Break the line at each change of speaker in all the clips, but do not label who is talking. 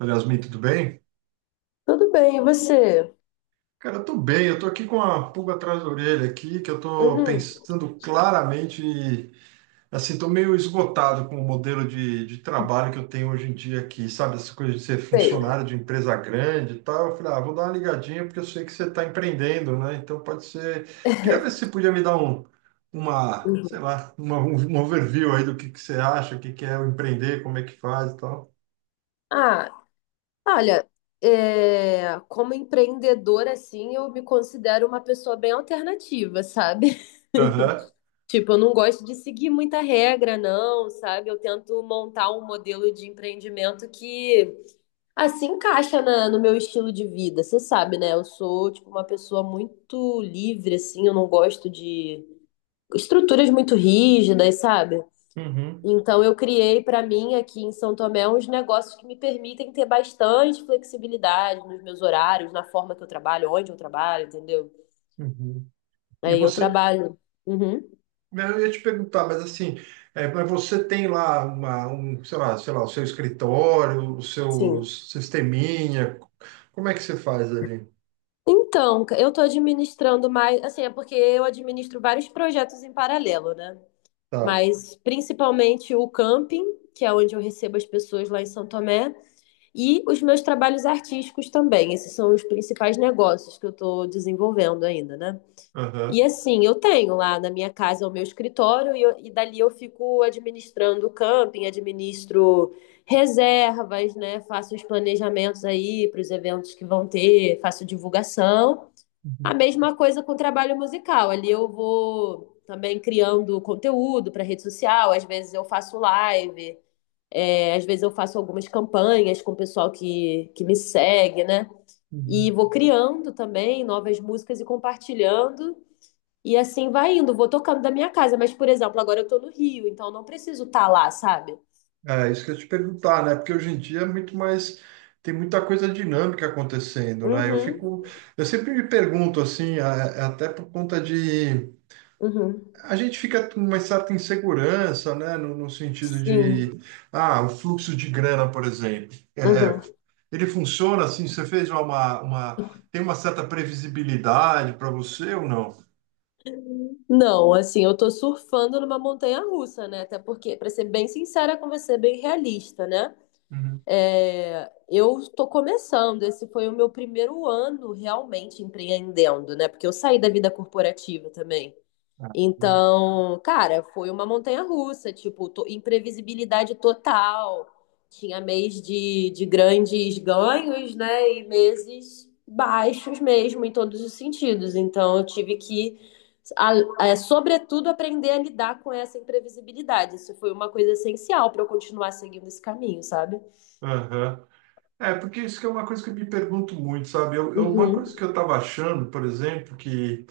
Olha, Yasmin, tudo bem?
Tudo bem, e você?
Cara, eu tô bem, eu tô aqui com a pulga atrás da orelha aqui, que eu tô
Uhum,
pensando claramente, e, assim, tô meio esgotado com o modelo de trabalho que eu tenho hoje em dia aqui, sabe? Essa coisa de ser
sei.
funcionário de empresa grande e tal. Eu falei, ah, vou dar uma ligadinha porque eu sei que você tá empreendendo, né? Então pode ser. Queria ver se você podia me dar um, uma,
Uhum.
sei lá, uma, um um overview aí do que você acha, o que que é o empreender, como é que faz e tal.
Ah, olha, como empreendedora, assim, eu me considero uma pessoa bem alternativa, sabe?
Aham.
Tipo, eu não gosto de seguir muita regra, não, sabe? Eu tento montar um modelo de empreendimento que, assim, encaixa no meu estilo de vida, você sabe, né? Eu sou, tipo, uma pessoa muito livre, assim, eu não gosto de estruturas muito rígidas, sabe?
Uhum.
Então, eu criei para mim aqui em São Tomé uns negócios que me permitem ter bastante flexibilidade nos meus horários, na forma que eu trabalho, onde eu trabalho, entendeu?
Uhum. E
Aí eu
você
trabalho. Uhum,
Eu ia te perguntar, mas assim, mas você tem lá sei lá, o seu escritório, o seu
sim.
sisteminha, como é que você faz ali?
Eu estou administrando mais, assim, porque eu administro vários projetos em paralelo, né?
Tá.
Mas principalmente o camping, que é onde eu recebo as pessoas lá em São Tomé, e os meus trabalhos artísticos também. Esses são os principais negócios que eu estou desenvolvendo ainda, né?
Aham.
E assim, eu tenho lá na minha casa o meu escritório e, e dali eu fico administrando o camping, administro reservas, né? Faço os planejamentos aí para os eventos que vão ter, faço divulgação. A
Uhum,
mesma coisa com o trabalho musical. Ali eu vou também criando conteúdo para rede social, às vezes eu faço live, às vezes eu faço algumas campanhas com o pessoal que me segue, né? E
uhum.
vou criando também novas músicas e compartilhando. E assim vai indo, vou tocando da minha casa. Mas, por exemplo, agora eu tô no Rio, então eu não preciso estar lá, sabe?
É isso que eu ia te perguntar, né? Porque hoje em dia é muito mais, tem muita coisa dinâmica acontecendo, né? Eu
Uhum,
fico, eu sempre me pergunto assim, até por conta de,
uhum.
a gente fica com uma certa insegurança, né? No sentido
Sim,
de, ah, o fluxo de grana, por exemplo.
uhum.
Ele funciona assim? Você fez uma, tem uma certa previsibilidade para você ou não?
Não, assim, eu tô surfando numa montanha russa, né? Até porque, pra ser bem sincera com você, bem realista, né?
Uhum.
Eu tô começando, esse foi o meu primeiro ano realmente empreendendo, né? Porque eu saí da vida corporativa também.
Ah,
Então, cara, foi uma montanha-russa, tipo, imprevisibilidade total. Tinha mês de grandes ganhos, né? E meses baixos mesmo, em todos os sentidos. Então, eu tive sobretudo, aprender a lidar com essa imprevisibilidade. Isso foi uma coisa essencial para eu continuar seguindo esse caminho, sabe?
aham. É, porque isso que é uma coisa que eu me pergunto muito, sabe? Uma
Uhum,
coisa que eu estava achando, por exemplo, que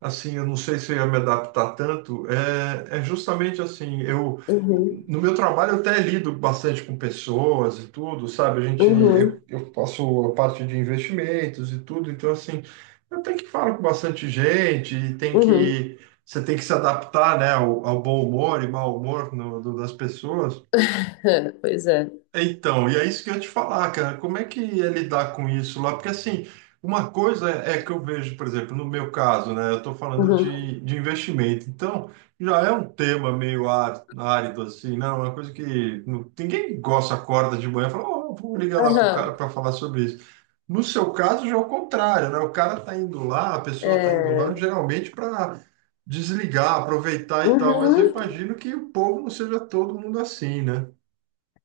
assim, eu não sei se eu ia me adaptar tanto, é justamente assim, eu
uhum,
no meu trabalho eu até lido bastante com pessoas e tudo, sabe? A gente eu,
uhum,
eu faço a parte de investimentos e tudo, então assim, eu tenho que falar com bastante gente e tem
uhum.
que você tem que se adaptar, né, ao bom humor e mau humor das pessoas.
Pois é.
Então, e é isso que eu ia te falar, cara. Como é que é lidar com isso lá? Porque, assim, uma coisa é que eu vejo, por exemplo, no meu caso, né? Eu estou falando
Uhum.
de investimento. Então, já é um tema meio árido, assim, né? Uma coisa que ninguém gosta, acorda de manhã e fala, oh, vou ligar lá para o
Aham.
cara para falar sobre isso. No seu caso, já é o contrário, né? O cara está indo lá, a pessoa está indo lá,
É.
geralmente para desligar, aproveitar e tal. Mas eu
Uhum.
imagino que o povo não seja todo mundo assim, né?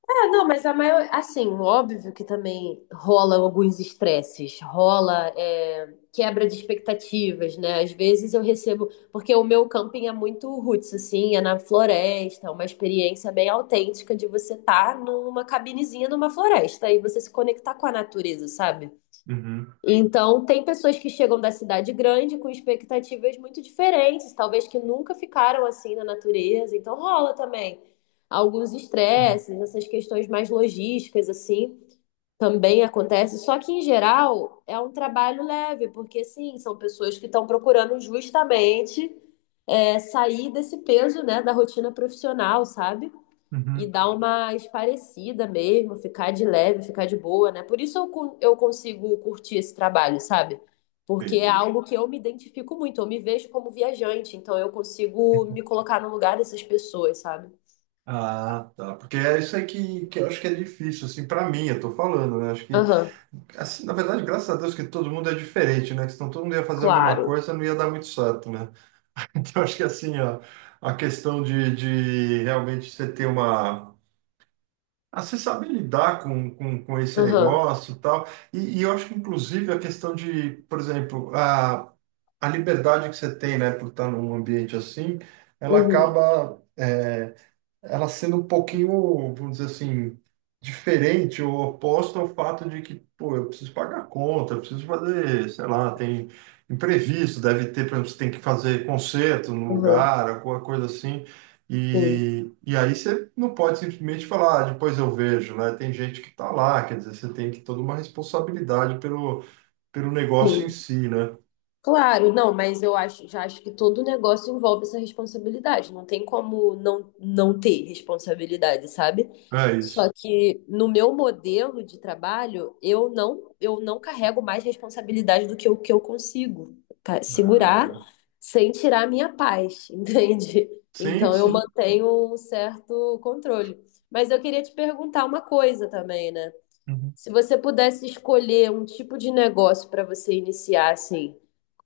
É, não, mas a maior, assim, óbvio que também rola alguns estresses, rola quebra de expectativas, né? Às vezes eu recebo, porque o meu camping é muito roots, assim, é na floresta, é uma experiência bem autêntica de você estar numa cabinezinha numa floresta e você se conectar com a natureza, sabe?
Uhum.
Então, tem pessoas que chegam da cidade grande com expectativas muito diferentes, talvez que nunca ficaram assim na natureza. Então, rola também alguns estresses, essas questões mais logísticas, assim, também acontece. Só que, em geral, é um trabalho leve, porque, sim, são pessoas que estão procurando justamente sair desse peso, né, da rotina profissional, sabe? E
Uhum,
dar uma esparecida mesmo, ficar de leve, ficar de boa, né? Por isso eu consigo curtir esse trabalho, sabe? Porque é
entendi.
algo que eu me identifico muito, eu me vejo como viajante, então eu consigo me colocar no lugar dessas pessoas, sabe?
Ah, tá. Porque é isso aí que eu acho que é difícil, assim, para mim, eu tô falando, né? Acho que,
Aham,
assim, na verdade, graças a Deus que todo mundo é diferente, né? Que senão todo mundo ia fazer a mesma
claro.
coisa, não ia dar muito certo, né? Então, acho que, assim, ó, a questão de realmente você ter uma. Ah, você saber lidar com esse
Aham,
negócio e tal. E eu acho que, inclusive, a questão de, por exemplo, a liberdade que você tem, né, por estar num ambiente assim, ela
uhum,
acaba. Ela sendo um pouquinho, vamos dizer assim, diferente ou oposta ao fato de que, pô, eu preciso pagar a conta, eu preciso fazer, sei lá, tem imprevisto, deve ter, por exemplo, você tem que fazer concerto no
aham,
lugar, alguma coisa assim.
sim,
E aí você não pode simplesmente falar, "Ah, depois eu vejo, né? Tem gente que tá lá, quer dizer, você tem que toda uma responsabilidade pelo, negócio em
sim.
si, né?
Claro, não, mas eu acho, já acho que todo negócio envolve essa responsabilidade. Não tem como não ter responsabilidade, sabe?
É isso.
Só que no meu modelo de trabalho, eu não carrego mais responsabilidade do que o que eu consigo segurar
Ah,
sem tirar a minha paz, entende?
sim,
Então eu
sim.
mantenho um certo controle. Mas eu queria te perguntar uma coisa também, né?
Uhum.
Se você pudesse escolher um tipo de negócio para você iniciar, assim.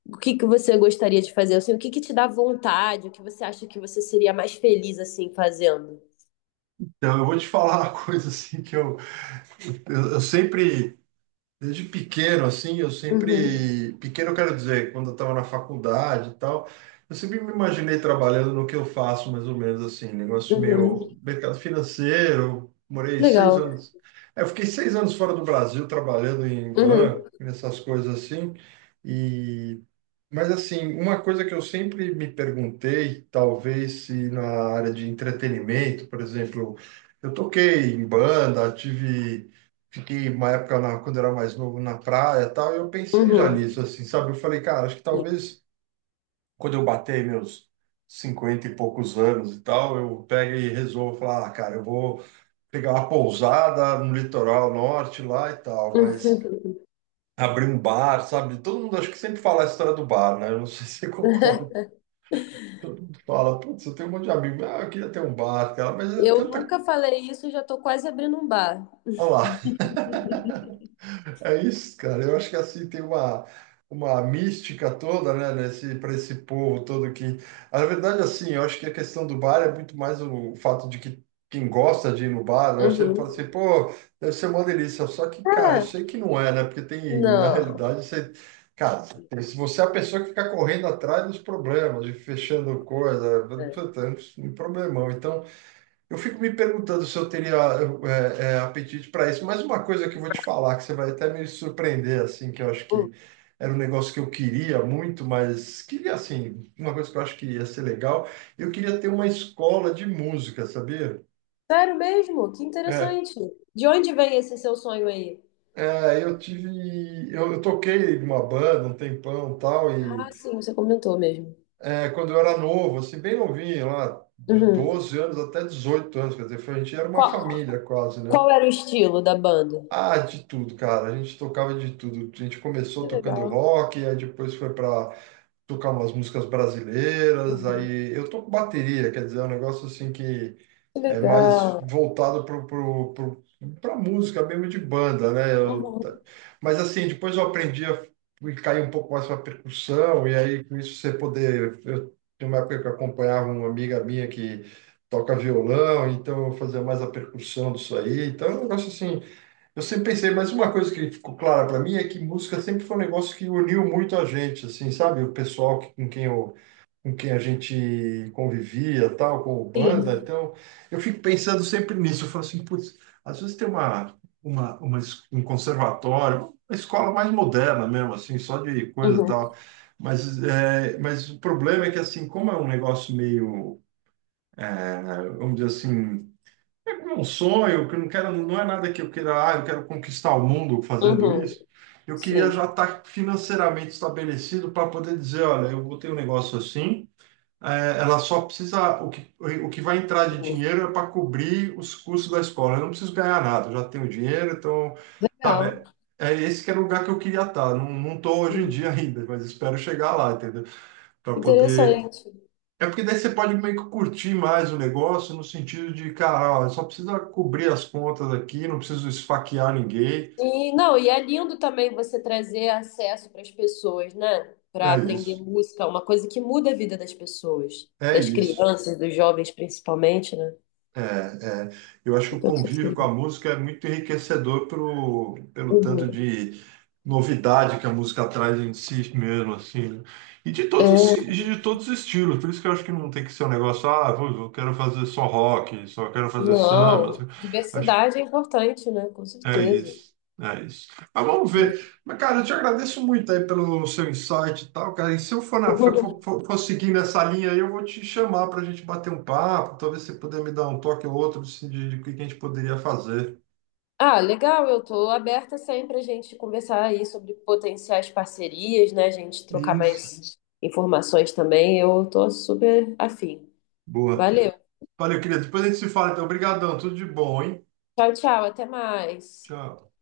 O que que você gostaria de fazer? Assim, o que que te dá vontade? O que você acha que você seria mais feliz assim fazendo?
Então, eu vou te falar uma coisa assim que eu sempre Desde pequeno, assim, eu
Uhum,
sempre. Pequeno, eu quero dizer, quando eu estava na faculdade e tal, eu sempre me imaginei trabalhando no que eu faço, mais ou menos assim, negócio
uhum.
meio mercado financeiro. Morei seis
Legal.
anos. Eu fiquei 6 anos fora do Brasil trabalhando em
Uhum,
banco, nessas coisas assim. e mas assim, uma coisa que eu sempre me perguntei, talvez se na área de entretenimento, por exemplo, eu toquei em banda, tive, fiquei uma época quando eu era mais novo na praia, e tal, e eu pensei já
uhum.
nisso, assim, sabe? Eu falei, cara, acho que talvez quando eu bater meus 50 e poucos anos e tal, eu pego e resolvo falar, ah, cara, eu vou pegar uma pousada no litoral norte lá e tal, mas
Uhum.
abrir um bar, sabe? Todo mundo acho que sempre fala a história do bar, né? Eu não sei se você concorda. Todo mundo fala, putz, eu tenho um monte de amigo, ah, eu queria ter um bar, cara, mas é
Eu
tanta.
nunca falei isso, já tô quase abrindo um bar.
Olha lá, é isso, cara. Eu acho que assim tem uma mística toda, né, nesse, para esse povo todo que. Na verdade, assim, eu acho que a questão do bar é muito mais o fato de que quem gosta de ir no bar, né, sempre
Uhum.
fala assim, pô, deve ser uma delícia. Só que, cara, eu
Ah,
sei que não é, né, porque tem, na
não.
realidade, você. Cara, se você é a pessoa que fica correndo atrás dos problemas, de fechando coisa,
É.
puta, é um problemão. Então. Eu fico me perguntando se eu teria apetite para isso, mas uma coisa que eu vou te falar, que você vai até me surpreender, assim, que eu acho
Hum.
que era um negócio que eu queria muito, mas queria, assim, uma coisa que eu acho que ia ser legal, eu queria ter uma escola de música, sabia?
Sério mesmo? Que
É,
interessante. De onde vem esse seu sonho aí?
eu tive, eu toquei numa banda um tempão e tal, e
Ah, sim, você comentou mesmo.
quando eu era novo, assim, bem novinho, lá de
Uhum.
12 anos até 18 anos, quer dizer, a gente era uma
Qual,
família quase, né?
qual era o estilo da banda?
Ah, de tudo, cara. A gente tocava de tudo. A gente começou
Que
tocando
legal.
rock, aí depois foi para tocar umas músicas brasileiras.
Uhum.
Aí eu toco bateria, quer dizer, é um negócio assim que
Que
é
legal.
mais voltado pra música mesmo de banda, né?
Uhum.
Mas assim, depois eu aprendi a cair um pouco mais para percussão, e aí com isso você poder. Eu, tinha uma época que eu acompanhava uma amiga minha que toca violão, então eu fazia mais a percussão disso aí. Então é um negócio assim. Eu sempre pensei, mas uma coisa que ficou clara para mim é que música sempre foi um negócio que uniu muito a gente, assim, sabe? O pessoal que, com quem a gente convivia, tal, com o banda.
Sim.
Então, eu fico pensando sempre nisso. Eu falo assim, putz, às vezes tem uma, um conservatório, uma escola mais moderna mesmo, assim, só de coisa e tal.
Uhum,
Mas o problema é que, assim, como é um negócio meio, vamos dizer assim, é um sonho, que eu não quero, não é nada que eu queira, ah, eu quero conquistar o mundo fazendo
uhum,
isso. Eu queria já
sim,
estar financeiramente estabelecido para poder dizer, olha, eu botei um negócio assim, ela só precisa, o que vai entrar de
sim.
dinheiro é para cobrir os custos da escola. Eu não preciso ganhar nada, eu já tenho dinheiro, então, sabe,
Legal.
é esse que era o lugar que eu queria estar. Não, não estou hoje em
Uhum.
dia ainda, mas espero chegar lá, entendeu? Para poder
Interessante.
é porque daí você pode meio que curtir mais o negócio no sentido de, cara, ó, só precisa cobrir as contas aqui, não preciso esfaquear ninguém.
E não, e é lindo também você trazer acesso para as pessoas, né?
É
Para aprender
isso,
música, uma coisa que muda a vida das pessoas,
é
das
isso.
crianças, dos jovens principalmente, né?
É, é. Eu acho que
Eu
o
penso
convívio com a
assim.
música é muito enriquecedor pelo tanto
Uhum.
de novidade que a música traz em si mesmo, assim, né? De todos os estilos. Por isso que eu acho que não tem que ser um negócio, ah, eu quero fazer só rock, só quero fazer samba,
Não,
assim. Acho
diversidade é importante, né? Com
É
certeza.
isso, é isso. Mas vamos ver. Mas, cara, eu te agradeço muito aí pelo seu insight e tal, cara. E se eu for, na, for, for, for seguir nessa linha aí, eu vou te chamar para a gente bater um papo, talvez você puder me dar um toque ou outro assim, de o que a gente poderia fazer.
Ah, legal, eu estou aberta sempre a gente conversar aí sobre potenciais parcerias, né? A gente trocar
Isso.
mais informações também. Eu estou super afim.
Boa.
Valeu.
Valeu, querido. Depois a gente se fala, então. Obrigadão. Tudo de bom, hein?
Tchau, tchau, até mais.
Tchau.